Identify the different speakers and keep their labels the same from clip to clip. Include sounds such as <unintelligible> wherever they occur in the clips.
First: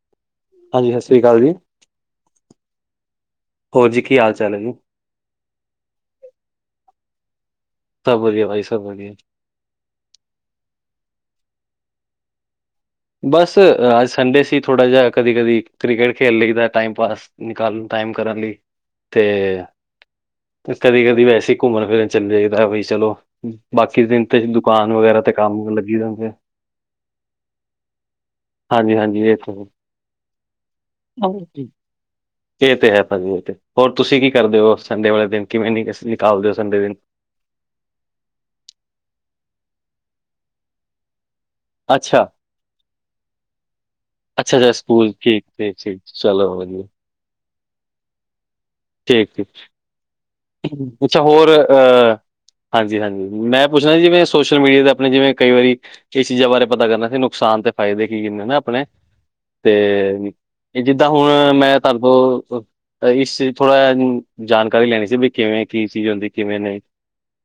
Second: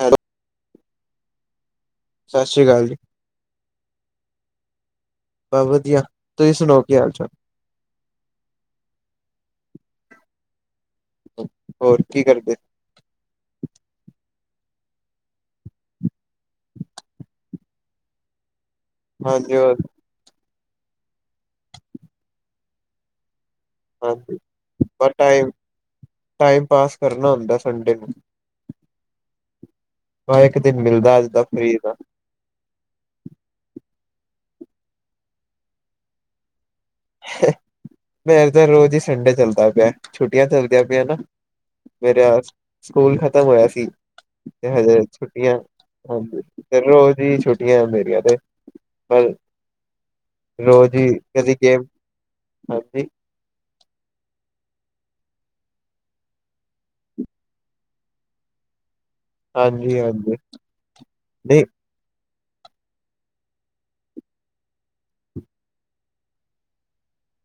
Speaker 1: Hello
Speaker 2: ਹਾਂਜੀ ਸਤਿ ਸ਼੍ਰੀ ਅਕਾਲ ਜੀ,
Speaker 1: ਸਤਿ ਸ੍ਰੀ ਅਕਾਲ ਜੀ
Speaker 2: ਹੋਰ ਜੀ ਕੀ ਹਾਲ ਚਾਲ ਹੈ ਜੀ।
Speaker 1: ਬਸ ਵਧੀਆ, ਤੁਸੀਂ ਸੁਣਾਓ ਕੀ ਹਾਲ- ਚਾਲ?
Speaker 2: ਸਭ ਵਧੀਆ ਭਾਈ ਸ ਸਭ ਵਧੀਆ।
Speaker 1: ਹੋਰ ਕੀ ਕਰਦੇ।
Speaker 2: ਬਸ ਅੱਜ ਸੰਡੇ ਸੀ ਥੋੜਾ ਜਿਹਾ ਕਦੀ- ਕਦੀ ਕ੍ਰਿਕਟ ਖੇਡ ਲਈਦਾ ਟਾਈਮ ਪਾਸ ਨਿਕਾਲ ਨ ਟਾਇਮ ਕਰਨ ਲਈ।
Speaker 1: ਹਾਂਜੀ
Speaker 2: ਤੇ,
Speaker 1: ਹੋਰ
Speaker 2: ਕਦੀ -ਕਦੀ ਵੈਸੇ ਘੁੰਮਣ- ਫਿਰਨ ਚਲੇ ਜਾਈਦਾ ਬਈ ਚਲੋ ਬਾਕੀ ਦਿਨ
Speaker 1: ਹਾਂਜੀ
Speaker 2: ਤੇ ਦੁਕਾਨ
Speaker 1: ਬਸ
Speaker 2: ਵਗੈਰਾ ਤੇ
Speaker 1: ਟਾਈਮ
Speaker 2: ਕੰਮ ਲੱਗੀ ਰੇਦੇ
Speaker 1: ਟਾਈਮ ਪਾਾਸ ਕਰਨਾ ਹੁੰਦਾ ਸੰਡੇ ਨੂੰ
Speaker 2: ਹਾਂਜੀ- ਹਾਂਜੀ ਇਹ
Speaker 1: ਹਾ ਇੱਕ ਦਿਨ ਮਿਲਦਾ ਅੱਜ ਦਾ ਫਰੀ ਦਾ
Speaker 2: ਇਹ ਤੇ ਹੈ ਭਾਜੀ ਇਹ ਤੇ। ਹੋਰ ਤੁਸੀਂ ਕੀ ਕਰਦੇ ਹੋ ਸੰਡੇ ਵਾਲੇ ਦਿਨ ਕਿਵੇਂ ਨਹੀਂ ਨਿਕਾਲਦੇ ਹੋ ਸੰਡੇ ਦਿਨ।
Speaker 1: ਮੇ ਤਾਂ ਰੋਜ਼ ਹੀ ਸੰਡੇ ਚੱਲਦਾ ਪਿਆ ਛੁੱਟੀਆਂ ਚੱਲਦੀਆਂ ਪਈਆਂ ਨਾ
Speaker 2: ਅੱਛਾ
Speaker 1: ਮੇਰਾ, ਸਕੂਲ ਖ਼ਤਮ ਹੋਇਆ ਸੀ।
Speaker 2: ਅੱਛਾ
Speaker 1: ਤੇ
Speaker 2: ਅੱਛਾ
Speaker 1: ਹਰ ਰੋਜੇ
Speaker 2: ਸਕੂਲ ਠੀਕ
Speaker 1: ਛੁੱਟੀਆਂ,
Speaker 2: ਠੀਕ ਠੀਕ
Speaker 1: ਹਾਂਜੀ
Speaker 2: ਚਲੋ
Speaker 1: ਤੇ
Speaker 2: ਵਧੀਆ
Speaker 1: ਰੋਜ਼ ਹੀ ਛੁੱਟੀਆਂ ਮੇਰੀਆਂ ਤੇ।
Speaker 2: ਠੀਕ-
Speaker 1: ਪਰ
Speaker 2: ਠੀਕ,
Speaker 1: ਰੋਜ਼ ਹੀ
Speaker 2: ਅੱਛਾ ਹੋਰ
Speaker 1: ਕਦੀ ਗੇਮ
Speaker 2: ਅ
Speaker 1: ਹਾਂਜੀ
Speaker 2: ਹਾਂਜੀ-ਹਾਂਜੀ ਮੈਂ ਪੁੱਛਣਾ ਜਿਵੇਂ ਸੋਸ਼ਲ ਮੀਡੀਆ ਤੇ ਆਪਣੇ ਜਿਵੇਂ ਕਈ ਵਾਰੀ ਇਹ ਚੀਜ਼ਾਂ ਬਾਰੇ ਪਤਾ ਕਰਨਾ ਸੀ ਨੁਕਸਾਨ ਤੇ ਫਾਇਦੇ ਕੀ- ਕੀ ਨੇ ਆਪਣੇ।
Speaker 1: ਹਾਂਜੀ
Speaker 2: ਤੇ
Speaker 1: ਹਾਂਜੀ
Speaker 2: ਜਿੱਦਾਂ ਹੁਣ
Speaker 1: ਨਹੀਂ
Speaker 2: ਮੈਂ ਤਾਡੇ ਕੋ ਇਸ ਥੋੜ੍ਹਾ ਜਾਣਕਾਰੀ ਲੈਣੀ ਸੀ। ਵੀ ਕਿਵੇਂ ਕੀ ਚੀਜ਼ ਹੁੰਦੀ ਕਿਵੇਂ ਨਹੀਂ।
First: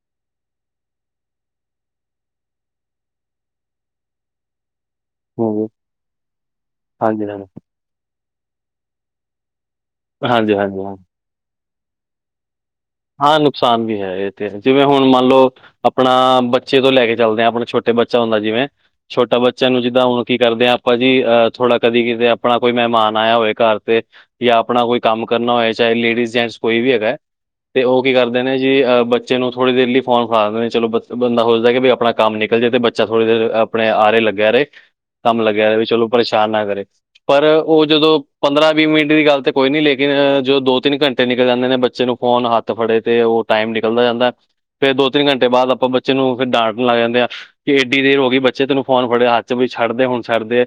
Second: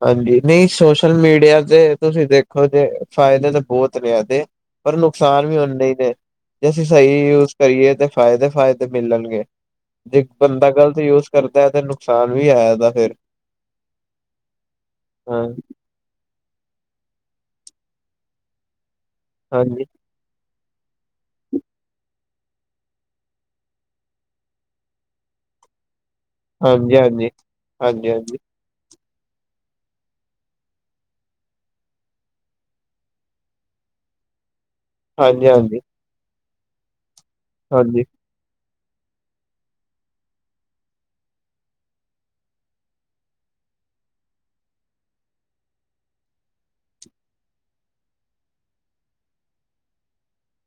Speaker 1: ਹਾਂਜੀ ਨਹੀਂ ਸੋਸ਼ਲ ਮੀਡੀਆ ਦੇ ਤੁਸੀਂ ਦੇਖੋ ਜੇ ਫਾਇਦੇ ਤਾਂ ਬਹੁਤ ਨੇ ਇਹਦੇ। ਪਰ ਨੁਕਸਾਨ ਵੀ ਉਹਨੇ ਹੀ ਨੇ ਜੇ ਅਸੀਂ ਸਹੀ
Speaker 2: ਹਾਂਜੀ-ਹਾਂਜੀ,
Speaker 1: ਯੂਜ ਕਰੀਏ ਤੇ। ਫਾਇਦੇ -ਫਾਇਦੇ ਮਿਲਣਗੇ ਜੇ ਬੰਦਾ
Speaker 2: ਹਾਂਜੀ-ਹਾਂਜੀ, ਹਾਂ।
Speaker 1: ਗ਼ਲਤ ਯੂਜ ਕਰਦਾ ਤੇ ਨੁਕਸਾਨ ਵੀ ਹੈ ਇਹਦਾ ਫੇਰ।
Speaker 2: ਹਾਂ ਨੁਕਸਾਨ ਵੀ ਹੈ। ਇਹ ਤੇ ਹੈ ਜਿਵੇਂ ਹੁਣ ਮੰਨ
Speaker 1: ਹਾਂ
Speaker 2: ਲਓ ਆਪਣਾ ਬੱਚੇ ਤੋਂ ਲੈ ਕੇ ਚਲਦੇ ਹਾਂ ਆਪਣਾ ਛੋਟੇ ਬੱਚਾ ਹੁੰਦਾ ਜਿਵੇਂ ਛੋਟਾ ਬੱਚਿਆਂ ਨੂੰ
Speaker 1: ਹਾਂਜੀ
Speaker 2: ਜਿੱਦਾਂ ਹੁਣ ਕੀ ਕਰਦੇ ਹਾਂ ਆਪਾ ਜੀ ਅਹ ਥੋੜਾ ਕਦੀ ਕਿਤੇ ਆਪਣਾ ਕੋਈ ਮਹਿਮਾਨ ਆਇਆ ਹੋਵੇ ਘਰ ਤੇ ਜਾਂ ਆਪਣਾ ਕੋਈ ਕੰਮ ਕਰਨਾ ਹੋਏ ਚਾਹੇ ਲੇਡੀਜ਼, ਜੈਟਸ਼ ਕੋਈ ਵੀ
Speaker 1: ਹਾਂਜੀ
Speaker 2: ਹੈਗਾ
Speaker 1: ਹਾਂਜੀ
Speaker 2: ਤੇ ਉਹ
Speaker 1: ਹਾਂਜੀ
Speaker 2: ਕੀ
Speaker 1: ਹਾਂਜੀ
Speaker 2: ਕਰਦੇ ਨੇ ਜੀ ਬੱਚੇ ਨੂੰ ਥੋੜ੍ਹੀ ਦੇਰ ਲਈ ਫੋਨ ਫੜਾ ਦੇਦੇ ਨੇ। ਚਲੋ ਬੰਦਾ ਸੋਚਦਾ ਕਿ ਵੀ ਆਪਣਾ ਕੰਮ ਨਿਕਲ ਜਾਵੇ ਅਤੇ ਬੱਚਾ ਥੋੜ੍ਹੀ ਦੇਰ ਆਪਣੇ ਆਰੇ ਲੱਗਿਆ ਰਹੇ ਕੰਮ ਲੱਗਿਆ
Speaker 1: ਹਾਂਜੀ
Speaker 2: ਰਹੇ ਚਲੋ ਪਰੇਸ਼ਾਨ ਨਾ ਕਰੇ। ਪਰ ਉਹ
Speaker 1: ਹਾਂਜੀ
Speaker 2: ਜਦੋਂ ਪੰਦਰਾਂ-ਵੀਹ ਮਿੰਟ ਦੀ ਗੱਲ ਤੇ ਕੋਈ ਨੀ, ਲੇਕਿਨ ਜੋ ਦੋ -ਤਿੰਨ ਘੰਟੇ ਨਿਕਲ ਜਾਂਦੇ ਨੇ ਬੱਚੇ ਨੂੰ ਫੋਨ ਹੱਥ ਫੜੇ ਤੇ ਉਹ ਟਾਈਮ ਨਿਕਲਦਾ ਜਾਂਦਾ। ਫਿਰ ਦੋ-ਤਿੰਨ ਘੰਟੇ ਬਾਅਦ ਆਪਾਂ ਬੱਚੇ ਨੂੰ ਫਿਰ ਡਾਂਟਣ ਲੱਗ ਜਾਂਦੇ ਆ। ਕਿ ਏਡੀ ਦੇਰ ਹੋ ਗਈ ਬੱਚੇ ਤੈਨੂੰ ਫੋਨ ਫੜਿਆ ਹੱਥ ਚ ਵੀ ਛਡ ਦੇ ਹੁਣ ਛੱਡ ਦੇ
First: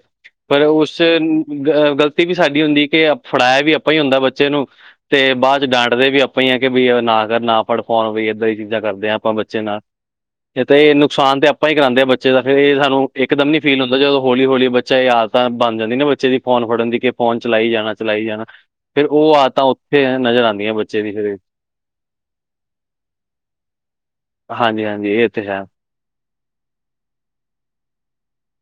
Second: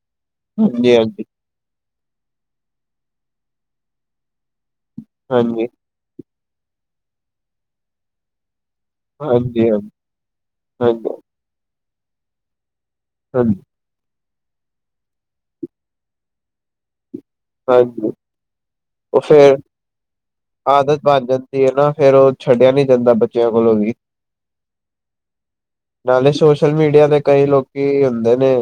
Speaker 2: ਪਰ ਉਸ ਚ
Speaker 1: ਹਾਂਜੀ
Speaker 2: ਗ਼ਲਤੀ ਵੀ ਸਾਡੀ ਹੁੰਦੀ। ਕਿ ਫੜਾਇਆ ਵੀ ਆਪਾਂ ਹੀ ਹੁੰਦਾ ਬੱਚੇ ਨੂੰ। ਤੇ ਬਾਅਦ
Speaker 1: ਹਾਂਜੀ
Speaker 2: ਚ
Speaker 1: ਹਾਂਜੀ
Speaker 2: ਡਾਂਟਦੇ ਵੀ ਆਪਾਂ ਹੀ ਆ ਕਿ ਬਈ ਨਾ ਕਰ ਨਾ ਫੜ ਫੋਨ ਬਈ ਏਦਾਂ ਹੀ। ਕਰਦੇ ਹਾਂ ਆਪਾਂ
Speaker 1: ਹਾਂਜੀ
Speaker 2: ਬੱਚੇ
Speaker 1: ਹਾਂਜੀ ਹਾਂਜੀ
Speaker 2: ਨਾਲ ਇਹ ਤੇ ਇਹ
Speaker 1: ਹਾਂਜੀ
Speaker 2: ਨੁਕਸਾਨ ਤੇ ਆਪਾਂ ਹੀ ਕਰਾਦੇ ਹਾਂ ਬੱਚੇ ਦਾ। ਫਿਰ ਇਹ ਸਾਨੂੰ ਇੱਕ ਦਮ
Speaker 1: ਹਾਂਜੀ
Speaker 2: ਫੀਲ ਹੁੰਦਾ ਜਦੋਂ ਹੌਲੀ ਹੌਲੀ ਬੱਚਾ ਯਾਦ ਤਾਂ ਬਣ ਜਾਂਦੀ ਨਾ ਬੱਚੇ ਦੀ ਫੋਨ ਫੜਨ ਦੀ ਕਿ ਫੋਨ ਚਲਾਈ
Speaker 1: ਹਾਂਜੀ
Speaker 2: ਜਾਣਾ-ਚਲਾਈ ਜਾਣਾ ਫੇਰ ਉਹ ਆਦਤਾਂ ਉੱਥੇ ਨਜ਼ਰ ਆਦੀਆਂ
Speaker 1: ਆਦਤ ਬਣ ਜਾਂਦੀ ਹੈ ਨਾ ਫੇਰ ਉਹ ਛੱਡਿਆ ਨੀ ਜਾਂਦਾ ਬੱਚਿਆਂ ਕੋਲੋਂ ਵੀ।
Speaker 2: ਹਾਂਜੀ -ਹਾਂਜੀ ਇਹ ਤੇ ਹੈ।
Speaker 1: ਨਾਲੇ ਸੋਸ਼ਲ ਮੀਡੀਆ ਤੇ ਕਈ ਲੋਕੀ ਹੁੰਦੇ ਨੇ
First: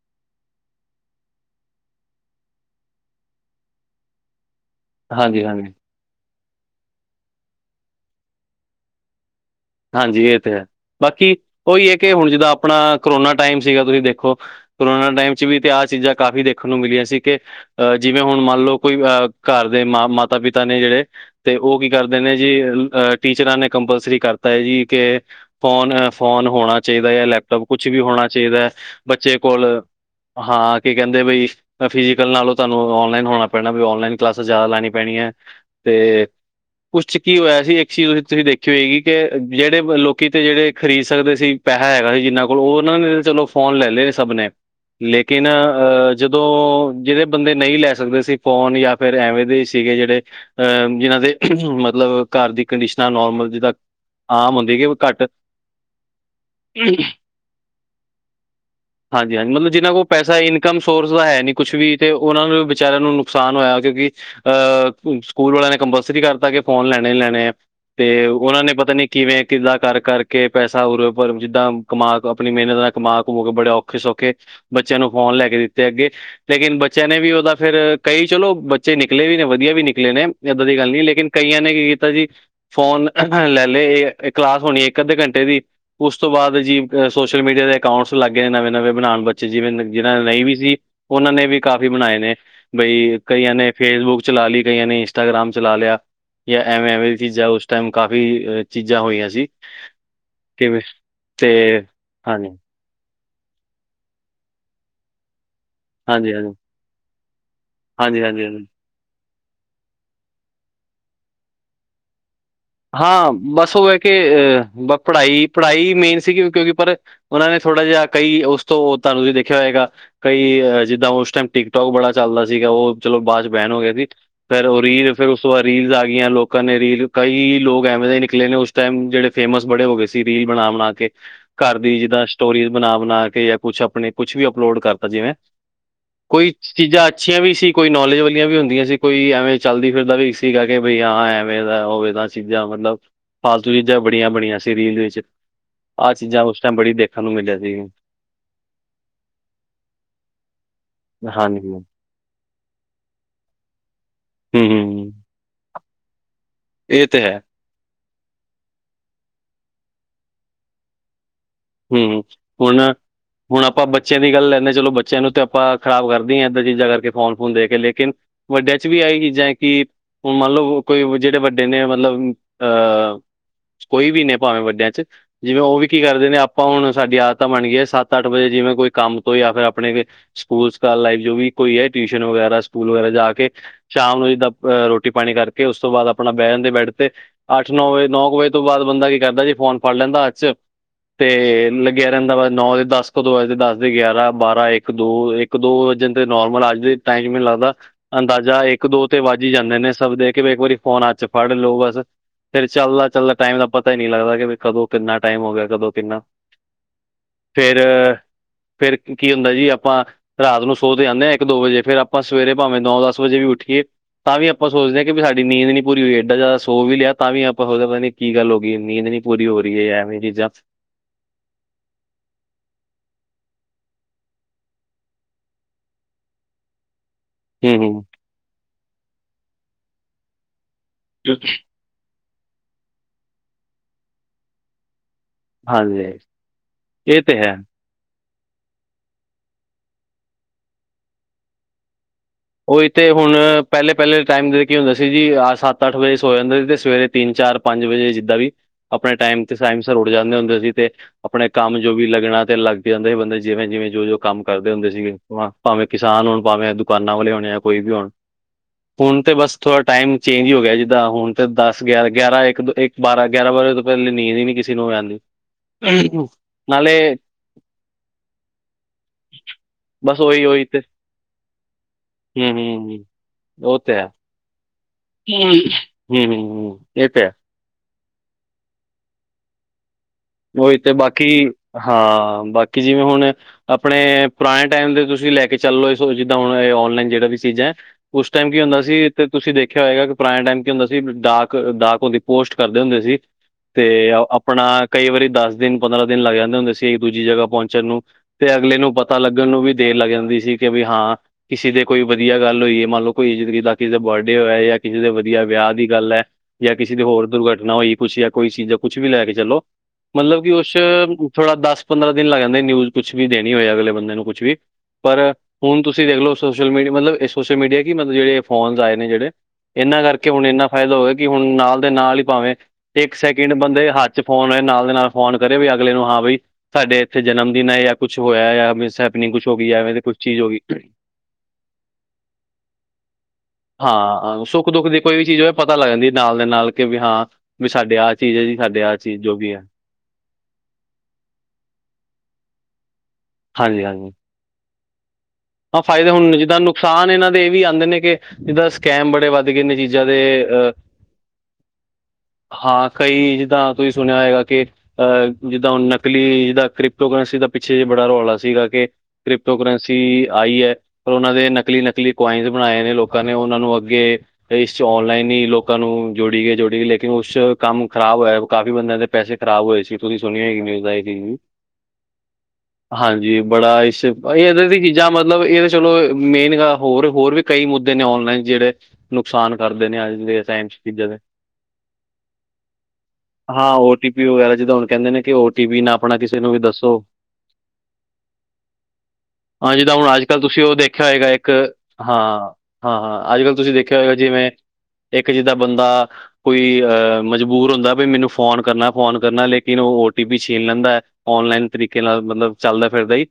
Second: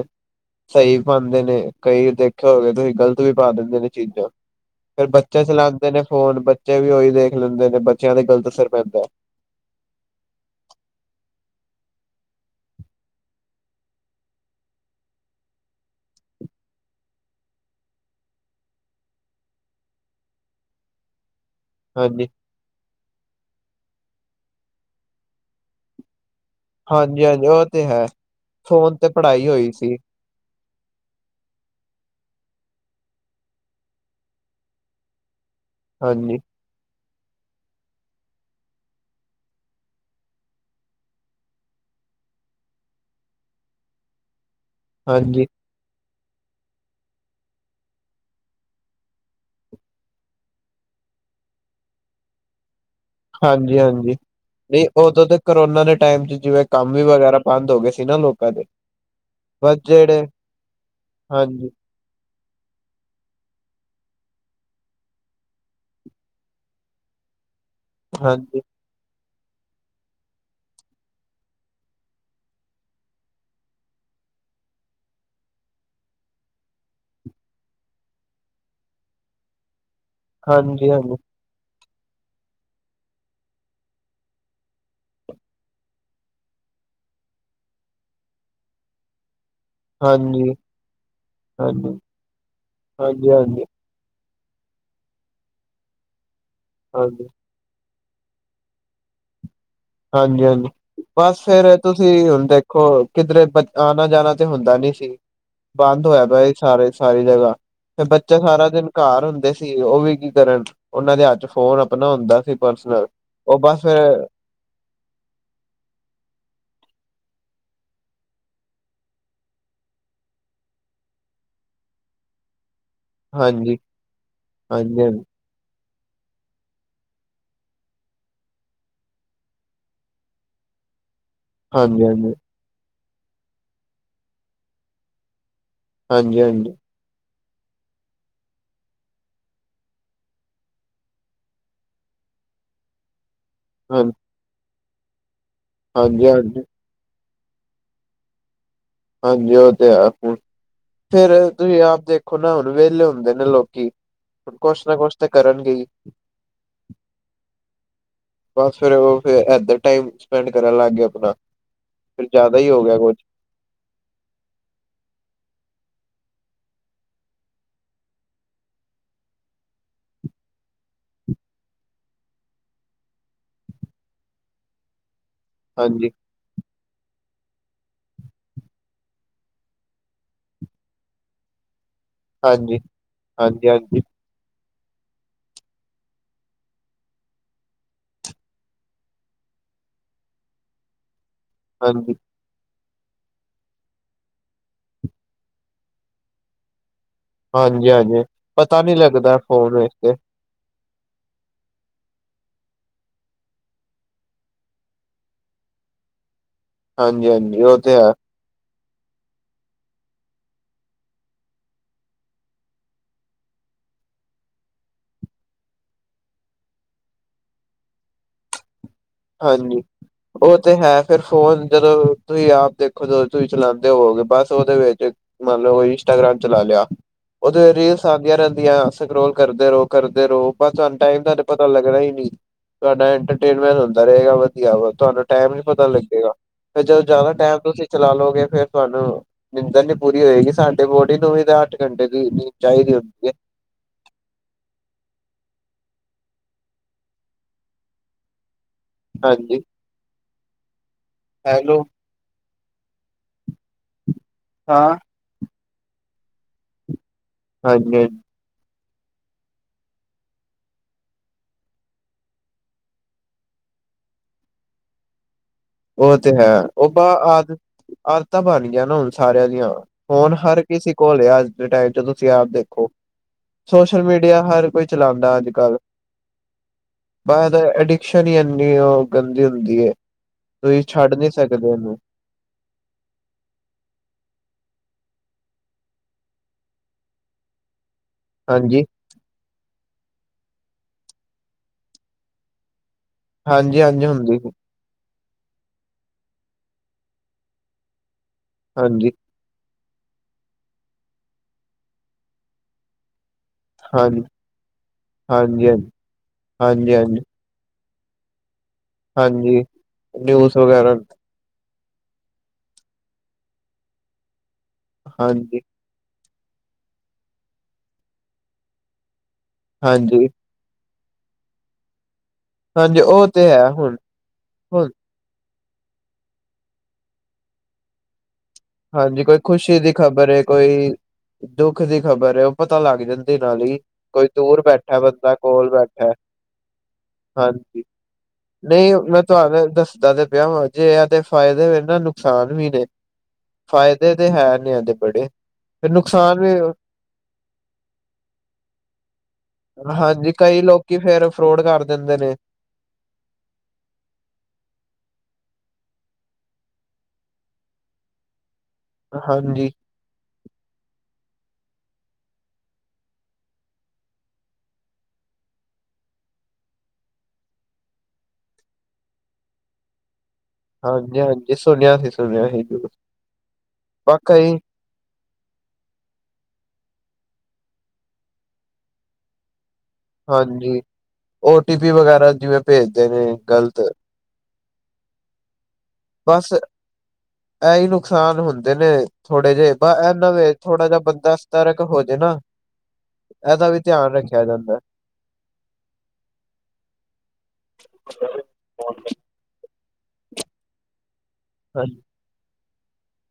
Speaker 1: ਸਹੀ ਪਾਉਂਦੇ ਨੇ ਕਈ ਦੇਖਿ ਹੋਗੇ ਤੁਸੀਂ ਗ਼ਲਤ ਵੀ ਪਾ ਦਿੰਦੇ ਨੇ ਚੀਜ਼ਾਂ। ਫੇਰ
Speaker 2: ਹਾਂਜੀ
Speaker 1: ਬੱਚੇ
Speaker 2: ਹਾਂਜੀ
Speaker 1: ਚਲਾਉਂਦੇ ਨੇ ਫੋਨ ਬੱਚੇ ਵੀ ਉਹੀ ਦੇਖ ਲੈਂਦੇ ਨੇ ਬੱਚਿਆਂ ਤੇ ਗਲਤ ਅਸਰ ਪੈਂਦਾ।
Speaker 2: ਹਾਂਜੀ ਇਹ ਤੇ ਹੈ ਬਾਕੀ ਉਹੀ ਹੈ ਕਿ ਹੁਣ ਜਿੱਦਾਂ ਆਪਣਾ ਕਰੋਨਾ ਟਾਈਮ ਸੀਗਾ ਤੁਸੀਂ ਦੇਖੋ ਕਰੋਨਾ ਟਾਈਮ ਚ ਵੀ ਤੇ ਆਹ ਚੀਜ਼ਾਂ ਕਾਫ਼ੀ ਦੇਖਣ ਨੂੰ ਮਿਲੀਆਂ ਸੀ ਕੇ ਅਹ ਜਿਵੇਂ ਹੁਣ ਮੰਨ ਲਓ ਕੋਈ ਅ ਘਰ ਦੇ ਮ ਮਾਤਾ-ਪਿਤਾ ਨੇ ਜਿਹੜੇ ਤੇ ਉਹ ਕੀ ਕਰਦੇ
Speaker 1: ਹਾਂਜੀ
Speaker 2: ਨੇ ਜੀ ਅ ਟੀਚਰਾਂ ਨੇ ਕੰਪਲਸਰੀ ਕਰ ਤਾ ਜੀ ਕਿ ਫੋਨ, ਫੋਨ ਹੋਣਾ ਚਾਹੀਦਾ ਹੈ
Speaker 1: ਹਾਂਜੀ ਹਾਂਜੀ ਉਹ
Speaker 2: ਲੈਪਟੋਪ
Speaker 1: ਤੇ
Speaker 2: ਕੁਛ ਵੀ
Speaker 1: ਹੈ
Speaker 2: ਹੋਣਾ ਚਾਹੀਦਾ ਹੈ।
Speaker 1: ਫੋਨ ਤੇ
Speaker 2: ਬੱਚੇ
Speaker 1: ਪੜ੍ਹਾਈ
Speaker 2: ਕੋਲ
Speaker 1: ਹੋਈ ਸੀ
Speaker 2: ਹਾਂ ਕੀ ਕਹਿੰਦੇ ਬਈ ਫਿਜ਼ਕਲ ਨਾਲੋਂ ਤੁਹਾਨੂੰ ਔਨਲਾਈਨ ਹੋਣਾ ਪੈਣਾ ਵੀ ਔਨਲਾਈਨ ਕਲਾਸ ਜ਼ਿਆਦਾ ਲੈਣੀ ਪੈਣੀਐ। ਤੇ
Speaker 1: ਹਾਂਜੀ
Speaker 2: ਕੁਛ ਚ ਕੀ ਹੋਇਆ ਸੀ ਇੱਕ ਚੀਜ਼ ਤੁਸੀਂ ਦੇਖੀ ਹੋਏਗੀ। ਕਿ ਜਿਹੜੇ ਲੋਕੀ ਤੇ ਜਿਹੜੇ ਖਰੀਦ ਸਕਦੇ ਸੀ। ਪੈਸਾ ਹੈਗਾ ਸੀ ਜਿਨਾਂ ਕੋਲ ਉਹ ਉਹਨਾਂ ਨੇ ਚਲੋ ਫੋਨ ਲੈ ਲਏ ਸਭ ਨੇ
Speaker 1: ਹਾਂਜੀ
Speaker 2: ਲੇਕਿਨ ਅ ਜਦੋਂ ਜੇਹੜੇ ਬੰਦੇ ਨਈ ਲੈ ਸਕਦੇ ਸੀ, ਫ਼ੋਨ ਜਾਂ ਫਿਰ ਐਵੇਂ ਦੇ ਸੀਗੇ ਜੇੜੇ ਅਹ ਜਿੰਨਾ ਦੇ ਮਤਲਬ, ਘਰ ਦੀ ਕੰਡੀਸ਼ਨ ਨੋਰਮਲ ਜਿੱਦਾਂ ਆਮ ਹੁੰਦੀ
Speaker 1: ਨਈ
Speaker 2: ਕਿ ਉਹ
Speaker 1: ਉਦੋਂ
Speaker 2: ਘੱਟ
Speaker 1: ਤਾਂ ਕਰੋਨਾ ਦੇ ਟਾਈਮ ਚ, ਜਿਵੇਂ ਕੰਮ ਵੀ ਵਗੈਰਾ ਬੰਦ ਹੋ ਗਏ ਸੀ ਨਾ ਲੋਕਾਂ ਦੇ
Speaker 2: ਹਾਂਜੀ-ਹਾਂਜੀ ਮਤਲਬ
Speaker 1: ਬਸ
Speaker 2: ਜਿਹਨਾਂ ਕੋਲ
Speaker 1: ਜਿਹੜੇ
Speaker 2: ਪੈਸਾ ਇਨਕਮ ਸੋਰਸ ਦਾ ਹੈ ਨੀ
Speaker 1: ਹਾਂਜੀ
Speaker 2: ਕੁਛ ਵੀ ਵੀ ਤੇ ਉਨਾਂ ਨੂੰ ਵਿਚਾਰਿਆਂ ਨੂੰ ਨੁਕਸਾਨ ਹੋਇਆ ਕਿਓਕੇ ਅਹ ਸਕੂਲ ਵਾਲਿਆਂ ਨੇ ਕੰਪਲਸਰੀ ਕਰਤਾ ਕਿ ਫੋਨ ਲੈਣੇ ਈ ਲੈਣੇ ਆ, ਤੇ
Speaker 1: ਹਾਂਜੀ
Speaker 2: ਓਨਾਂ ਨੇ ਪਤਾ ਪਤਾ ਨੀ ਕਿਵੇਂ ਕਿੱਦਾਂ ਕਰ ਕਰਕੇ ਪੈਸਾ ਉਰੇ ਉਰ ਜਿੱਦਾਂ, ਕਮਾ ਆਪਣੀ ਮਿਹਨਤ ਨਾਲ ਕਮਾ ਕਮੋ ਕੇ ਬੜੇ ਔਖੇ ਔਖੇ-ਸੌਖੇ ਬੱਚੇਆਂ ਨੂੰ ਫੋਨ ਲੈ ਕੇ ਦਿੱਤੇ ਆ ਅੱਗੇ ਲੇਕਿਨ ਬੱਚੇਆਂ ਨੇ ਵੀ ਓਦਾ ਫਿਰ ਕਈ ਚਲੋ ਬੱਚੇ ਨਿਕਲੇ ਵੀ ਨੇ ਵਧੀਆ ਵੀ ਨਿਕਲੇ ਨੇ। ਏਦਾਂ ਦੀ
Speaker 1: ਹਾਂਜੀ
Speaker 2: ਗੱਲ ਨੀ,
Speaker 1: ਹਾਂਜੀ
Speaker 2: ਲੇਕਿਨ ਕਈਆਂ ਨੇ ਕੀ ਕੀਤਾ ਜੀ ਫੋਨ ਲੈ ਲਏ ਆ, ਕਲਾਸ ਹੋਣੀ ਇੱਕ, ਅੱਧੇ ਘੰਟੇ ਦੀ ਓਸ ਤੋਂ ਬਾਦ ਜੀ ਸੋਸ਼ਲ ਮੀਡੀਆ ਦੇ ਅਕਾਊਂਟਸ ਲੱਗ ਗਏ ਨਵੇਂ-ਨਵੇਂ ਬਣਾਣ, ਬੱਚੇ ਜਿਵੇਂ ਜਿੰਨਾਂ ਨਈ
Speaker 1: ਹਾਂਜੀ
Speaker 2: ਵੀ ਸੀ ਓਨਾਂ ਨੇ ਵੀ ਕਾਫ਼ੀ
Speaker 1: ਹਾਂਜੀ
Speaker 2: ਬਣਾਏ ਨੇ, ਬਈ
Speaker 1: ਹਾਂਜੀ
Speaker 2: ਕਈਆਂ
Speaker 1: ਹਾਂਜੀ
Speaker 2: ਨੇ ਫੇਸਬੁੱਕ ਚਲਾ ਲਈ, ਕਈਆਂ ਨੇ ਇੰਸਟਾਗ੍ਰਾਮ ਚਲਾ ਲਿਆ ਜਾਂ ਐਵੇਂ-ਐਵੇ
Speaker 1: ਹਾਂਜੀ
Speaker 2: ਚੀਜ਼ਾਂ ਓਸ ਟਾਈਮ ਕਾਫੀ਼ ਚੀਜ਼ਾਂ ਹੋਈਆਂ ਸੀ।
Speaker 1: ਹਾਂਜੀ-ਹਾਂਜੀ,
Speaker 2: ਕਿਵੇਂ
Speaker 1: ਬਸ
Speaker 2: ਤੇ
Speaker 1: ਫੇਰ ਤੁਸੀਂ ਹੁਣ
Speaker 2: ਹਾਂਜੀ
Speaker 1: ਦੇਖ ਖੋ ਕਿਧਰੇ ਆਣਾ-ਜਾਣਾ ਤੇ ਹੁੰਦਾ ਨੀ ਸੀ। ਬੰਦ ਹੋਇਆ
Speaker 2: ਹਾਂਜੀ
Speaker 1: ਪਿਆ
Speaker 2: ਹਾਂਜੀ
Speaker 1: ਸੀ ਸਾਰੇ ਸਾਰੀ ਜਗ੍ਹਾ, ਫਿਰ
Speaker 2: ਹਾਂਜੀ
Speaker 1: ਬੱਚਾ
Speaker 2: ਹਾਂਜੀ ਹਾਂਜੀ
Speaker 1: ਸਾਰਾ ਦਿਨ ਘਰ ਹੁੰਦੇ ਸੀ ਓ ਵੀ ਕੀ ਕਰਨ, ਉਹਨਾਂ ਦੇ ਹੱਥ ਚ ਫੋ਼ਨ ਆਪਣਾ ਹੁੰਦਾ ਸੀ। ਪਰਸਨਲ।
Speaker 2: ਹਾਂ
Speaker 1: ਉਹ
Speaker 2: ਬਸ ਓ ਐ
Speaker 1: ਫਿਰ
Speaker 2: ਕਿ ਅਹ ਪੜ੍ਹਾਈ ਪੜ੍ਹਾਈ ਮੇਨ ਸੀਗੀ, ਕਿਓਕੇ ਪਰ ਉਹਨਾਂ ਨੇ ਥੋੜਾ ਜਿਆ ਕਈ ਓਸ ਤੋਂ ਤੁਆਨੂੰ ਵੀ ਦੇਖਿਆ ਹੋਏਗਾ। ਕਈ ਜਿੱਦਾਂ ਓਸ ਟਾਈਮ ਟਿਕਟੋਕ ਬੜਾ ਚੱਲਦਾ ਸੀਗਾ, ਓ ਚਲੋ ਬਾ 'ਚ ਬੈਨ
Speaker 1: ਹਾਂਜੀ,
Speaker 2: ਹੋ ਗਿਆ ਸੀ, ਫੇਰ ਓ ਰੀਲ
Speaker 1: ਹਾਂਜੀ,
Speaker 2: ਓਸ ਤੋਂ ਬਾਦ ਰੀਲਸ ਆ ਗਈਆਂ, ਲੋਕਾਂ ਨੇ ਰੀਲ ਕਈ ਲੋਕ ਐਵੇਂ ਦੇ ਈ ਨਿਕਲੇ ਨੇ ਓਸ ਟਾਈਮ, ਜੇਹੜੇ ਫੇਮਸ ਬੜੇ ਹੋ ਗਏ ਸੀ, ਰੀਲ ਬਣਾ-ਬਣਾ ਕੇ ਘਰ ਦੀ
Speaker 1: ਹਾਂਜੀ,
Speaker 2: ਜਿੱਦਾਂ
Speaker 1: ਹਾਂਜੀ,
Speaker 2: ਸਟੋਰੀ ਬਣਾ-ਬਣਾ ਕੇ, ਜਾਂ ਕੁਛ ਆਪਣੇ, ਕੁਛ ਵੀ ਅਪਲੋਡ ਕਰਤਾ ਜਿਵੇਂ
Speaker 1: ਹਾਂਜੀ,
Speaker 2: ਕੋਈ
Speaker 1: ਹਾਂਜੀ।
Speaker 2: ਚੀਜ਼ਾਂ ਅੱਛੀਆਂ ਵੀ ਸੀ ਕੋਈ ਨੌਲੇਜ ਵਾਲੀਆਂ ਵੀ ਹੁੰਦੀਆਂ ਸੀ। ਕੋਈ ਐਵੇਂ ਚੱਲਦੀ ਫਿਰਦਾ ਵੀ ਸੀਗਾ ਕਿ ਬਈ ਹਾਂ ਐਵੇਂ ਦਾ ਹੋਵੇ ਤਾਂ। ਚੀਜ਼ਾਂ ਮਤਲਬ ਫਾਲਤੂ ਚੀਜ਼ਾਂ
Speaker 1: ਹਾਂ
Speaker 2: ਬੜੀਆਂ ਬਣੀਆਂ ਸੀ ਰੀਲ ਵਿੱਚ, ਆਹ
Speaker 1: ਹਾਂਜੀ,
Speaker 2: ਚੀਜ਼ਾਂ ਓਸ
Speaker 1: ਹਾਂਜੀ,
Speaker 2: ਟਾਇਮ ਬੜੀ ਦੇਖ ਸਾਨੂੰ ਮਿਲੀਆ ਸੀ।
Speaker 1: ਹਾਂਜੀ, ਐ ਤੇ ਆ ਫਿਰ, ਚੱਲ ਰੈਣ ਦੋ
Speaker 2: ਹਾਂਜੀ ਹੂੰ
Speaker 1: ਯਾਰ ਹੁਣ ਨਾ ਹੁਣ ਵੇਹਲੇ ਹੁੰਦੇ ਨੇ ਲੋਕੀ, ਹੁਣ ਕੁਛ ਨਾ ਕੁਛ ਤਾਂ ਕਰਨਗੇ ਈ।
Speaker 2: ਏ ਤੇ ਹੈ।
Speaker 1: ਬਸ ਫੇਰ ਓ ਐਧਰ ਟਾਈਮ ਸਪੈਂਡ ਕਰਨ ਲੱਗਗੇ ਆਪਣਾ।
Speaker 2: ਹੂੰ-ਹੂੰ,
Speaker 1: ਫਿਰ ਜ਼ਿਆਦਾ ਹੀ
Speaker 2: ਹੁਣ
Speaker 1: ਹੋ
Speaker 2: ਨਾ।
Speaker 1: ਗਿਆ ਕੁਛ
Speaker 2: ਹੁਣ ਆਪਾਂ ਬੱਚੇਆਂ ਦੀ ਗੱਲ ਲੈਂਣੇ ਆ, ਚਲੋ ਬੱਚੇਆਂ ਨੂੰ ਤੇ ਆਪਾਂ ਖ਼ਰਾਬ ਕਰਦੇ ਈ ਆਂ, ਏਦਾਂ ਚੀਜ਼ਾਂ ਕਰਕੇ ਫੋਨ-ਫੂਨ ਦੇ ਕੇ ਲੇਕਿਨ ਵੱਡੇਆਂ ਚ ਵੀ ਆਏ ਚੀਜਾਂ ਕਿ ਹੁਣ ਮੰਨ ਲਓ ਕੋਈ ਜੇੜੇ ਵੱਡੇ ਨੇ, ਮਤਲਬ ਅ ਕੋਈ ਵੀ ਨੇ ਭਾਵੇਂ ਵੱਡੇਆਂ ਚ, ਜਿਵੇਂ ਓ ਵੀ ਕੀ
Speaker 1: ਹਾਂਜੀ,
Speaker 2: ਕਰਦੇ ਨੇ ਆਪ ਆਪਾਂ ਹੁਣ ਸਾਡੀ ਆਦਤਾ ਬਣ ਗੀਆ ਸੱਤ, ਅੱਠ ਵਜੇ, ਜਿਵੇਂ ਕੋਈ ਕੰਮ ਤੋਂ ਜਾਂ ਫੇਰ ਆਪਣੇ ਸਕੂਲ ਸਕ ਲਾਈਫ ਜੋ ਵੀ ਕੋਈ ਐ, ਟਿਊਸ਼ਨ ਵਗੈਰਾ
Speaker 1: ਹਾਂਜੀ,
Speaker 2: ਸਕੂਲ ਵਗੈਰਾ ਜਾ ਕੇ,
Speaker 1: ਹਾਂਜੀ, ਹਾਂਜੀ,
Speaker 2: ਸ਼ਾਮ ਨੂੰ ਜਿੱਦਾਂ ਅਹ ਰੋਟੀ-ਪਾਣੀ ਕਰਕੇ ਓਸ ਤੋਂ ਬਾਦ ਆਪਣਾ ਬੈ ਜਾਂਦੇ ਬੈਡ ਤੇ ਅੱਠ, ਨੌ ਵਜੇ ਨੌ ਕੁ ਵਜੇ ਤੋਂ ਬਾਦ ਬੰਦਾ ਕੀ ਕਰਦਾ ਜੀ, ਫੋਨ ਫੜ ਲੈਂਦਾ ਹੱਥ ਚ ਤੇ ਲੱਗਿਆ
Speaker 1: ਹਾਂਜੀ।
Speaker 2: ਰੈਦਾ ਵਾ, ਨੌ ਜਾਂ ਦਸ ਵੱਜ ਦਸ ਦੇ ਗਿਆਰਾਂ, ਬਾਰਾਂ ਇੱਕ, ਦੋ-ਇੱਕ, ਦੋ ਵਜਨ ਤੇ ਨੋਰਮਲ ਅੱਜ ਦੇ ਟਾਈਮ ਮੈਨੂੰ ਲੱਗਦਾ,
Speaker 1: ਹਾਂਜੀ, ਹਾਂਜੀ
Speaker 2: ਅੰਦਾਜ਼ਾ
Speaker 1: ਪਤਾ ਨੀ
Speaker 2: ਇੱਕ-ਦੋ ਤੇ
Speaker 1: ਲੱਗਦਾ
Speaker 2: ਵੱਜ ਈ
Speaker 1: ਫੋਨ
Speaker 2: ਜਾਂਦੇ ਨੇ
Speaker 1: ਵਿੱਚ ਤੇ
Speaker 2: ਸਭ ਦੇ ਕਿਵੇ ਇੱਕ ਵਾਰੀ ਫੋਨ ਹਥ ਚ ਫੜ ਲਓ ਬਸ। ਫੇਰ ਚੱਲਦਾ- ਚੱਲਦਾ ਟਾਈਮ ਦਾ ਪਤਾ ਹੀ ਨਹੀਂ ਲੱਗਦਾ ਕਿ ਵੀ ਕਦੋਂ ਕਿੰਨਾ ਟਾਈਮ ਹੋ ਗਿਆ ਕਦੋਂ ਕਿੰਨਾ
Speaker 1: ਹਾਂਜੀ-ਹਾਂਜੀ ਉਹ ਤੇ ਹੈ
Speaker 2: ਫੇਰ- ਫੇਰ ਕੀ ਹੁੰਦਾ ਜੀ ਆਪਾਂ ਰਾਤ ਨੂੰ ਸੌ ਤੇ ਜਾਦੇ ਹਾਂ ਇੱਕ-ਦੋ ਵਜੇ ਫੇਰ ਆਪਾਂ ਸਵੇਰੇ ਭਾਵੇਂ ਨੌ-ਦਸ ਵਜੇ ਵੀ ਉੱਠੀਏ ਤਾਂ ਵੀ ਆਪਾਂ ਸੋਚਦੇ ਹਾਂ ਕਿ ਵੀ ਸਾਡੀ ਨੀਂਦ ਨੀ ਪੂਰੀ ਹੋਈ ਏਡਾ ਜ਼ਿਆਦਾ ਸੋ ਵੀ ਲਿਆ ਤਾਂ ਵੀ ਆਪਾਂ ਸੋਚਦੇ ਪਤਾ ਨਹੀਂ ਕੀ ਗੱਲ ਹੋ ਗਈ ਨੀਂਦ ਨੀ ਪੂਰੀ ਹੋ ਰਹੀ ਹੈ ਯਾ ਐਵੇਂ ਚੀਜ਼ਾਂ
Speaker 1: ਫੇਰ ਫੋਨ ਜਦੋਂ ਤੁਸੀਂ ਆਪ ਦੇਖੋ ਜਦੋਂ ਤੁਸੀਂ ਚਲਾਉਂਦੇ ਹੋਵੋਗੇ ਬਸ ਉਹਦੇ ਵਿੱਚ ਮੰਨ ਲਉ ਇੰਸਟਾਗ੍ਰਾਮ ਚਲਾ ਲਿਆ। ਉਹਦੇ
Speaker 2: ਹੂੰ
Speaker 1: ਰੀਲਸ
Speaker 2: ਹੂੰ
Speaker 1: ਆਉਂਦੀਆਂ ਰਹਿੰਦੀਆਂ ਸਕਰੋਲ ਕਰਦੇ ਰਹੋ-ਕਰਦੇ ਰਹੋ ਪਰ ਤੁਹਾਨੂੰ ਟਾਈਮ ਤੁਹਾਨੂੰ ਪਤਾ ਲੱ ਗਣਾ ਵੀ ਨੀ ਤੁਹਾਡਾ ਇੰਟਰਟੇਨਮੈਂਟ ਹੁੰਦਾ ਰਹੇਗਾ ਵਧੀਆ ਵਾ ਟਾਈਮ ਨੀ ਪਤਾ
Speaker 2: ਹਾਂਜੀ
Speaker 1: ਲੱਗੇਗਾ ਫੇਰ ਜਦੋਂ
Speaker 2: ਇਹ
Speaker 1: ਜ਼ਿਆਦਾ
Speaker 2: ਤੇ ਹੈ
Speaker 1: ਟਾਈਮ ਤੁਸੀਂ ਚਲਾ ਲਓਗੇ ਫੇਰ ਤੁਹਾਨੂੰ ਨਿੰਦਰ‌ ਨੀ ਪੂਰੀ ਹੋਏਗੀ ਸਾਡੇ ਬੋਡੀ ਨੂੰ ਵੀ ਤਾਂ ਅੱਠ ਘੰਟੇ ਦੀ ਨੀਂਦ
Speaker 2: ਉਹੀ
Speaker 1: ਚਾਹੀਦੀ
Speaker 2: ਤੇ
Speaker 1: ਹੁੰਦੀ ਹੈ
Speaker 2: ਹੁਣ ਪਹਿਲੇ- ਪਹਿਲੇ ਟਾਈਮ ਦੇ ਕੀ ਹੁੰਦਾ ਸੀ ਜੀ ਸੱਤ-ਅੱਠ ਵਜੇ ਸੋ ਜਾਂਦਾ ਸੀ ਤੇ ਸਵੇਰੇ ਤਿੰਨ- ਚਾਰ- ਪੰਜ ਵਜੇ ਜਿੱਦਾਂ ਵੀ ਆਪਣੇ ਟਾਈਮ ਤੇ
Speaker 1: ਹਾਂਜੀ
Speaker 2: ਸਾਈਮ ਸਰ ਉੱਠ ਜਾਂਦੇ ਹੁੰਦੇ ਸੀ ਤੇ ਆਪਣੇ ਕੰਮ
Speaker 1: ਹੈਲੋ
Speaker 2: ਜੋ ਵੀ ਲੱਗਣਾ ਤੇ ਲੱਗ ਜਾਂਦੇ ਬੰਦੇ ਜਿਵੇਂ-ਜਿਵੇਂ ਜੋ- ਜੋ ਕੰਮ ਕਰਦੇ
Speaker 1: ਹਾਂ
Speaker 2: ਹੁੰਦੇ ਸੀਗੇ ਭਾਵੇਂ ਕਿਸਾਨ ਹੋਣ ਭਾਵੇਂ ਦੁਕਾਨਾਂ ਵਾਲੇ ਹੋਣ। ਜਾਂ ਕੋਈ ਵੀ ਹੋਣ।
Speaker 1: <inaudible>
Speaker 2: ਹੁਣ ਤੇ ਬਸ ਥੋੜਾ ਟਾਈਮ ਚੇਂਜ ਈ ਹੋ ਗਿਆ ਜਿੱਦਾਂ ਹੁਣ ਤੇ ਦਸ-ਗਿਆਰਾਂ, ਗਿਆਰਾਂ- ਇੱਕ -ਦੋ -ਇੱਕ ਬਾਰਾਂ-ਗਿਆਰਾਂ ਵਜੇ ਤੋਂ ਪਹਿਲੇ ਨੀਂਦ ਹੀ ਨੀ ਕਿਸੇ ਨੂੰ ਨਹੀਂ ਆਦੀ।
Speaker 1: ਉਹ ਤੇ ਹੈ, ਉਹ ਤਾਂ ਆਦਤ ਆਦਤਾਂ ਬਣ ਗਈਆਂ ਨਾ ਹੁਣ ਸਾਰਿਆਂ ਦੀਆਂ,
Speaker 2: ਬਸ
Speaker 1: ਹੁਣ
Speaker 2: ਉਹੀ
Speaker 1: ਹਰ
Speaker 2: ਉਹੀ ਤੇ
Speaker 1: ਕਿਸੇ ਕੋਲ ਆ ਅੱਜ ਦੇ ਟਾਈਮ ਚ ਜੀ। ਤੁਸੀਂ ਆਪ
Speaker 2: ਹਮ ਹਮ
Speaker 1: ਦੇਖੋ।
Speaker 2: ਹਮ ਉਹ ਤੇ
Speaker 1: ਸੋਸ਼ਲ
Speaker 2: ਹੈ
Speaker 1: ਮੀਡੀਆ ਹਰ ਕੋਈ ਚਲਾਉਂਦਾ ਅੱਜ
Speaker 2: ਹਮ
Speaker 1: ਕੱਲ,
Speaker 2: ਹਮ ਹਮ ਇਹ ਤੇ ਹੈ
Speaker 1: ਪਰ- ਅਡਿਕਸ਼ਨ ਈ ਐਨੀ ਓਹ ਗੰਦੀ ਹੁੰਦੀ ਏ।
Speaker 2: ਉਹੀ ਤੇ ਬਾਕੀ ਹਾਂ ਬਾਕੀ ਜਿਵੇਂ ਹੁਣ ਆਪਣੇ ਪੁਰਾਣੇ ਟਾਈਮ ਦੇ ਤੁਸੀਂ ਲੈ ਕੇ ਚੱਲੋ ਜਿੱਦਾਂ ਹੁਣ ਔਨਲਾਈਨ ਜਿਹੜਾ ਵੀ ਚੀਜ਼ਾਂ ਏ। ਉਸ ਟਾਈਮ ਕੀ ਹੁੰਦਾ
Speaker 1: ਹਾਂਜੀ
Speaker 2: ਸੀ। ਤੇ ਤੁਸੀਂ ਦੇਖਿਆ ਹੋਏਗਾ ਕਿ, ਪੁਰਾਣੇ ਟਾਈਮ ਕੀ ਹੁੰਦਾ ਸੀ ਇਕ ਡਾਕ-ਡਾਕ ਹੁੰਦੀ ਪੋਸਟ ਕਰਦੇ ਹੁੰਦੇ ਸੀ।
Speaker 1: ਹਾਂਜੀ
Speaker 2: ਤੇ
Speaker 1: ਹਾਂਜੀ ਹੁੰਦੀ ਸੀ
Speaker 2: ਆਪਣਾ ਕਈ ਵਾਰੀ ਦਸ ਦਿਨ-ਪੰਦਰਾਂ ਦਿਨ ਲੱਗ ਜਾਂਦੇ ਹੁੰਦੇ ਸੀ ਇੱਕ ਦੂਜੀ ਜਗਾ ਪਹੁੰਚਣ ਨੂੰ ਤੇ ਅਗਲੇ ਨੂੰ
Speaker 1: ਹਾਂਜੀ
Speaker 2: ਪਤਾ ਲੱਗ ਲੱਣ ਨੂੰ ਵੀ ਦੇਰ ਲੱਗ ਜਾਂਦੀ ਸੀ ਕਿ ਹਾਂ ਕਿਸੇ ਦੇ ਕੋਈ ਵਧੀਆ ਗੱਲ ਹੋਈਏ, ਮੰਨ ਲਓ ਕੋਈ ਇੱਤ ਯਾਂ ਕਿਸੇ ਦਾ
Speaker 1: ਹਾਂਜੀ
Speaker 2: ਬਰਡੇ ਹੋਇਆ ਜਾਂ ਕਿਸੇ ਦੇ ਵਧੀਆ
Speaker 1: ਹਾਂਜੀ
Speaker 2: ਵਿਆਹ ਦੀ
Speaker 1: ਹਾਂਜੀ
Speaker 2: ਗੱਲ ਹੈ ਜਾਂ
Speaker 1: ਹਾਂਜੀ
Speaker 2: ਕਿਸੇ ਦੀ
Speaker 1: ਹਾਂਜੀ
Speaker 2: ਹੋਰ ਦੁਰਘਟਨਾ ਹੋਈ। ਖੂਛਿਆ ਕੋਈ ਚੀਜ਼ ਜਾਂ ਕੁਛ ਵੀ ਲੈ ਕੇ ਚਲੋ
Speaker 1: ਹਾਂਜੀ
Speaker 2: ਮਤਲਬ ਕਿ
Speaker 1: ਨਿਊਜ਼
Speaker 2: ਉਸ
Speaker 1: ਵਗੈਰਾ
Speaker 2: ਥੋੜਾ ਦਸ-ਪੰਦਰਾਂ ਦਿਨ ਲੱਗ ਜਾਂਦੇ ਨਿਊਜ਼ ਕੁਛ ਵੀ ਦੇਣੀ ਹੋਏ ਅਗਲੇ ਬੰਦੇ ਨੂੰ ਕੁਛ ਵੀ ਪਰ
Speaker 1: ਹਾਂਜੀ
Speaker 2: ਹੁਣ ਤੁਸੀਂ ਦੇਖ ਲਓ ਸੋਸ਼ਲ ਮੀਡੀਆ ਮਤਲਬ ਇਹ ਸੋਸ਼ਲ ਮੀਡੀਆ ਕਿ ਮਤਲਬ ਜਿਹੜੇ ਫੋਨਸ ਆਏ ਨੇ ਜਿਹੜੇ ਇਹਨਾਂ
Speaker 1: ਹਾਂਜੀ
Speaker 2: ਕਰਕੇ ਹੁਣ ਇੰਨਾ ਫਾਇਦਾ ਹੋਵੇ ਕਿ ਹੁਣ ਨਾਲ ਦੇ ਨਾਲ ਹੀ ਭਾਵੇਂ,
Speaker 1: ਹਾਂਜੀ
Speaker 2: ਇੱਕ
Speaker 1: ਉਹ ਤੇ
Speaker 2: ਸੈਕਿੰਡ
Speaker 1: ਹੈ
Speaker 2: ਬੰਦੇ
Speaker 1: ਹੁਣ
Speaker 2: ਹੱਥ ਚ ਫੋਨ ਹੋਏ
Speaker 1: ਹੁਣ
Speaker 2: ਨਾਲ ਦੇ ਨਾਲ ਫੋਨ ਕਰੇ ਵੀ ਅਗਲੇ ਨੂੰ ਹਾਂ ਵੀ ਸਾਡੇ ਇੱਥੇ ਜਨਮ ਦਿਨ ਹੈ ਜਾਂ ਕੁਛ ਹੋਇਆ ਜਾਂ ਮਿਸ
Speaker 1: ਹਾਂਜੀ
Speaker 2: ਹੈਪਨਿੰਗ
Speaker 1: ਕੋਈ
Speaker 2: ਕੁਛ ਹੋ ਗਈ
Speaker 1: ਖੁਸ਼ੀ ਦੀ
Speaker 2: ਐਵੇਂ ਕੁਛ
Speaker 1: ਖ਼ਬਰ
Speaker 2: ਚੀਜ਼
Speaker 1: ਏ
Speaker 2: ਹੋ ਗਈ
Speaker 1: ਕੋਈ ਦੁੱਖ ਦੀ ਖ਼ਬਰ ਏ ਉਹ ਪਤਾ ਲੱਗ ਜਾਂਦੀ ਨਾਲ ਹੀ ਕੋਈ
Speaker 2: ਹਾਂ
Speaker 1: ਦੂਰ
Speaker 2: ਸੁੱਖ ਦੁੱਖ ਦੀ
Speaker 1: ਬੈਠਾ
Speaker 2: ਕੋਈ ਵੀ
Speaker 1: ਬੰਦਾ
Speaker 2: ਚੀਜ਼ ਹੋਵੇ
Speaker 1: ਕੋਲ
Speaker 2: ਪਤਾ ਲੱਗ ਜਾਂਦੀ
Speaker 1: ਬੈਠਾ।
Speaker 2: ਨਾਲ ਦੇ ਨਾਲ ਵੀ ਹਾਂ, ਵੀ
Speaker 1: ਹਾਂਜੀ
Speaker 2: ਸਾਡੇ ਆਹ ਚੀਜ਼ ਹੈ ਜੀ ਸਾਡੇ
Speaker 1: ਨਹੀਂ
Speaker 2: ਆਹ ਚੀਜ਼
Speaker 1: ਮੈਂ
Speaker 2: ਜੋ ਵੀ ਹੈ।
Speaker 1: ਤੁਹਾਨੂੰ ਦੱਸਦਾ ਤੇ ਪਿਆ ਵਾ ਜੇ ਐਦੇ ਫਾਇਦੇ ਹੈ ਨਾ ਨੁਕਸਾਨ ਵੀ ਨੇ।
Speaker 2: ਹਾਂਜੀ ਹਾਂਜੀ
Speaker 1: ਫ਼ਾਇਦੇ ਤੇ ਹੈ ਨੀ ਇਹਦੇ ਬੜੇ।
Speaker 2: ਹਾਂ
Speaker 1: ਫਿਰ
Speaker 2: ਫਾਇਦੇ ਹੁਣ ਨੇ
Speaker 1: ਨੁਕਸਾਨ ਵੀ
Speaker 2: ਜਿੱਦਾਂ ਨੁਕਸਾਨ ਇਹਨਾਂ ਦੇ ਇਹ ਵੀ ਆਂਦੇ ਨੇ ਕਿ ਜਿੱਦਾਂ ਸਕੈਮ ਬੜੇ ਵੱਧ ਗਏ ਨੇ ਚੀਜ਼ਾਂ ਦੇ ਅ
Speaker 1: ਕਿ ਫੇਰ ਫਰੋਡ ਕਰ ਦਿੰਦੇ ਨੇ।
Speaker 2: ਹਾਂ, ਕਈ ਜਿੱਦਾਂ ਤੁਸੀਂ ਸੁਣਿਆ ਹੋਏਗਾ ਕੇ ਅਹ ਜਿੱਦਾਂ ਹੁਣ ਨਕਲੀ ਜਿੱਦਾਂ ਕ੍ਰਿਪਟੋ ਕਰੰਸੀ ਦਾ ਪਿੱਛੇ ਜੇ ਬੜਾ ਰੌਲਾ ਸੀਗਾ ਕੇ ਕ੍ਰਿਪਟੋ
Speaker 1: ਹਾਂਜੀ
Speaker 2: ਕਰੈਂਸੀ। ਆਈ ਐ, ਔਰ ਉਹਨਾਂ ਦੇ ਨਕਲੀ - ਨਕਲੀ ਕੁਆਇਨਸ ਬਣਾਏ ਨੇ ਲੋਕਾਂ ਨੇ ਉਹਨਾਂ ਨੂੰ ਅੱਗੇ ਇਸ 'ਚ ਔਨਲਾਈਨ ਹੀ ਲੋਕਾਂ ਨੂੰ ਜੋੜੀ ਗਏ- ਜੋੜੀ ਗਏ ਲੇਕਿਨ ਉਸ ਚ ਕੰਮ ਖ਼ਰਾਬ ਹੋਇਆ ਕਾਫ਼ੀ ਬੰਦਿਆਂ ਦੇ ਪੈਸੇ ਖਰਾਬ ਹੋਏ ਸੀ। ਤੁਸੀ ਸੁਣੀਏ ਈ
Speaker 1: ਹਾਂਜੀ
Speaker 2: ਓ।
Speaker 1: ਹਾਂਜੀ ਸੁਣਿਆ ਸੀ ਸੁਣਿਆ ਸੀ
Speaker 2: <unintelligible> ਹਾਂਜੀ ਬੜਾ ਇਸ
Speaker 1: ਵਾ ਕਈ
Speaker 2: ਇਹਦਰ ਦੀ ਜਾਂ ਮਤਲਬ ਇਹ ਤਾਂ ਚਲੋ ਮੇਨ ਗੱਲ ਹੋਰ-ਹੋਰ ਵੀ ਕਈ ਮੁੱਦੇ ਨੇ ਔਨਲਾਈਨ ਜਿਹੜੇ ਨੁਕਸਾਨ ਕਰਦੇ ਨੇ ਅੱਜ ਦੇ ਟਾਈਮ 'ਚ
Speaker 1: ਹਾਂਜੀ
Speaker 2: ਚੀਜ਼ਾਂ ਦੇ
Speaker 1: ਓ ਟੀ ਪੀ ਵਗੈਰਾ ਜਿਵੇਂ ਭੇਜਦੇ ਨੇ,
Speaker 2: ਹਾਂ
Speaker 1: ਗ਼ਲਤ।
Speaker 2: ਓ ਟੀ ਵਗੈਰਾ ਜਿੱਦਾਂ ਹੁਣ ਕਹਿੰਦੇ ਨੇ, ਕਿ ਉਹ ਟੀ ਵੀ ਨਾ ਆਪਣਾ ਕਿਸੇ ਨੂੰ ਵੀ ਦੱਸੋ।
Speaker 1: ਐਹੀ ਨੁਕਸਾਨ ਹੁੰਦੇ ਨੇ। ਥੋੜੇ ਜਿਹੇ
Speaker 2: ਹਾਂ
Speaker 1: ਬ
Speaker 2: ਜਿੱਦਾਂ ਹੁਣ ਅੱਜ
Speaker 1: ਇਹਨਾਂ
Speaker 2: ਕੱਲ੍ਹ
Speaker 1: ਵੀ
Speaker 2: ਤੁਸੀਂ ਉਹ
Speaker 1: ਥੋੜਾ ਜਿਹਾ
Speaker 2: ਦੇਖਿਆ ਹੋਏਗਾ
Speaker 1: ਬੰਦਾ
Speaker 2: ਇੱਕ
Speaker 1: ਸਤਰਕ ਹੋ
Speaker 2: ਹਾਂ
Speaker 1: ਜੇ ਨਾ,
Speaker 2: ਹਾਂ ਹਾਂ ਅੱਜ ਕੱਲ੍ਹ
Speaker 1: ਇਹਦਾ
Speaker 2: ਤੁਸੀਂ
Speaker 1: ਵੀ
Speaker 2: ਦੇਖਿਆ
Speaker 1: ਧਿਆਨ
Speaker 2: ਹੋਏਗਾ
Speaker 1: ਰੱਖਿਆ
Speaker 2: ਜਿਵੇਂ
Speaker 1: ਜਾਂਦਾ ਹੈ।
Speaker 2: ਇੱਕ ਜਿੱਦਾਂ ਬੰਦਾ ਕੋਈ ਅਹ ਮਜਬੂਰ ਹੁੰਦਾ। ਬਈ ਮੈਨੂੰ ਫੋਨ ਕਰਨਾ- ਫੋਨ ਕਰਨਾ ਲੇਕ ਕਿਨ ਓ ਟੀ ਪੀ ਛੀਨ ਲੈਂਦਾ। ਔਨਲਾਈਨ
Speaker 1: ਹਾਂਜੀ
Speaker 2: ਤਰੀਕੇ ਨਾਲ ਮਤਲਬ ਚੱਲਦਾ ਫਿਰਦਾ ਹੀ,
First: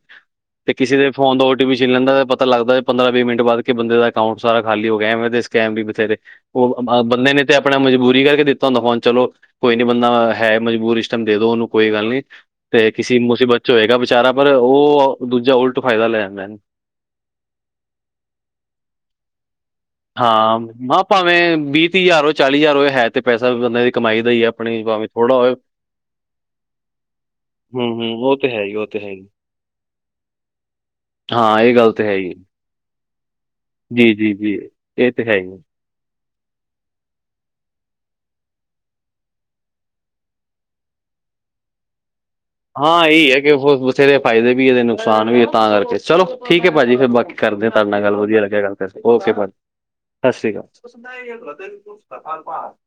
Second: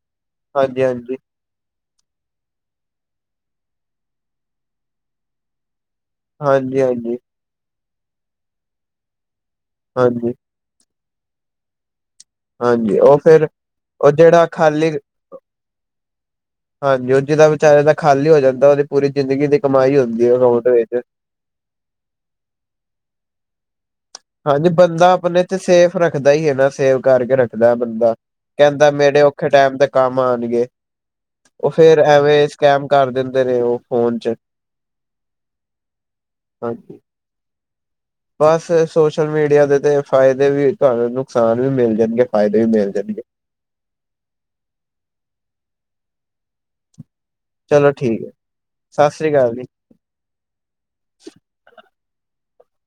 Speaker 2: ਤੇ
Speaker 1: ਹਾਂਜੀ
Speaker 2: ਕਿਸੇ ਦੇ
Speaker 1: ਹਾਂਜੀ
Speaker 2: ਉਦਾਂ ੳ ਟੀ ਨੀ ਛੀਨ ਲੈਂਦਾ ਪਤਾ ਲੱਗਦਾ ਪੰਦਰਾਂ- ਵੀਹ ਮਿੰਟ ਬਾਅਦ ਕਿ ਬੰਦੇ ਦਾ ਅਕਾਊਂਟ ਸਾਰ ਖਾਲੀ ਹੋ ਗਿਆ ਐਵੇਂ ਦੇ ਸਕੈਮ ਵੀ ਬਥੇਰੇ ਉਹ
Speaker 1: ਹਾਂਜੀ ਹਾਂਜੀ
Speaker 2: ਬੰਦੇ ਨੇ ਤੇ ਆਪਣਾ ਮਜਬੂਰੀ ਕਰਕੇ ਦਿੱਤਾ ਹੁੰਦਾ, ਫੋਨ ਚਲੋ ਕੋਈ ਨੀ ਬੰਦਾ
Speaker 1: ਹਾਂਜੀ
Speaker 2: ਹੈ। ਮਜਬੂਰ ਇਸਟਮ ਦੇ ਦੋ ਉਹਨੂੰ ਕੋਈ ਗੱਲ ਨੀ। ਤੇ
Speaker 1: ਹਾਂਜੀ
Speaker 2: ਕਿਸੇ
Speaker 1: ਉਹ ਫੇਰ
Speaker 2: ਮੁਸੀਬਤ ਚ ਹੋਏਗਾ
Speaker 1: ਉਹ
Speaker 2: ਵਿਚਾਰਾ
Speaker 1: ਜਿਹੜਾ
Speaker 2: ਪਰ,
Speaker 1: ਖਾਲੀ
Speaker 2: ਉਹ ਦੂਜਾ ਉਲਟ ਫਾਇਦਾ ਲੈ ਜਾਂਦਾ ਨਾ।
Speaker 1: ਹਾਂਜੀ ਉਹ ਜਿੱਦਾਂ ਵਿਚਾਰੇ ਦਾ ਖਾਲੀ ਹੋ ਜਾਂਦਾ ਉਹਦੀ ਪੂਰੀ ਜ਼ਿੰਦਗੀ ਦੀ ਕਮਾਈ ਹੁੰਦੀ ਹੈ। ਅਕਾਊਂਟ ਵਿੱਚ।
Speaker 2: ਐ ਵੀਹ- ਤੀਹ ਹਜ਼ਾਰ ਹੋ ਚਾਲੀ ਹਜ਼ਾਰ ਹੋ, ਹੈ ਤੇ ਪੈਸਾ ਬੰਦਾ ਵੀ-
Speaker 1: ਹਾਂਜੀ ਬੰਦਾ ਆਪਣੇ ਤੇ ਸੇਫ ਰੱਖਦਾ ਹੀ ਹੈਨਾ, ਸੇਫ ਕਰਕੇ ਰੱਖਦਾ
Speaker 2: ਹੂੰ ਹੂੰ
Speaker 1: ਬੰਦਾ,
Speaker 2: ਉਹ ਤੇ ਹੈ ਹੀ ਉਹ
Speaker 1: ਕਹਿੰਦਾ
Speaker 2: ਤੇ ਹੈ
Speaker 1: ਮੇਰੇ
Speaker 2: ਹੀ
Speaker 1: ਖਾ ਟਾਮ ਤੇ ਕੰਮ ਆਉਣਗੇ।
Speaker 2: ਹਾਂ ਇਹ ਗੱਲ ਤੇ ਹੈ। ਹੀ
Speaker 1: ਐਵੇ ਸਕੈਮ ਕਰ ਦਿੰਦੇ ਨੇ, ਉਹ।
Speaker 2: ਜੀ-
Speaker 1: ਫੋਨ
Speaker 2: ਜੀ,
Speaker 1: ਚ
Speaker 2: ਜੀ ਇਹ ਤੇ ਹੈ ਈ ਐ।
Speaker 1: ਹਾਂਜੀ। ਬਸ ਸੋਸ਼ਲ ਮੀਡੀਆ ਦੇ ਤੇ ਫਾਇਦੇ ਵੀ ਤੁਹਾਨੂੰ ਨੁਕਸਾਨ ਵੀ ਮਿਲ ਜਾਣਗੇ। ਫਾਇਦੇ ਵੀ ਮਿਲ
Speaker 2: ਹਾਂ,
Speaker 1: ਜਾਣਗੇ
Speaker 2: ਇਹੀ ਹੈ ਕਿ ਹੋ ਬਥੇਰੇ ਫਾਇਦੇ ਵੀ ਹੈ ਨੁਕਸਾਨ ਵੀ ਹੈ ਤਾਂ ਕਰਕੇ, ਚਲੋ ਠੀਕ ਹੈ ਭਾਜੀ ਫੇਰ ਬਾਕੀ ਕਰਦੇ ਆ ਤਾਡੇ
Speaker 1: ਚਲੋ
Speaker 2: ਨਾਲ ਗੱਲ
Speaker 1: ਠੀਕ ਹੈ
Speaker 2: ਵਧੀਆ ਲੱਗਿਆ ਗੱਲ ਕਰਕੇ
Speaker 1: ਸਤਿ ਸ੍ਰੀ
Speaker 2: ਓਕੇ ਫੇਰ।
Speaker 1: ਅਕਾਲ ਜੀ
Speaker 2: ਸਸੀ ਕਾਲ ਤ ਸ਼੍ਰੀਕਾਲਪ ਪ੍ਰਪ।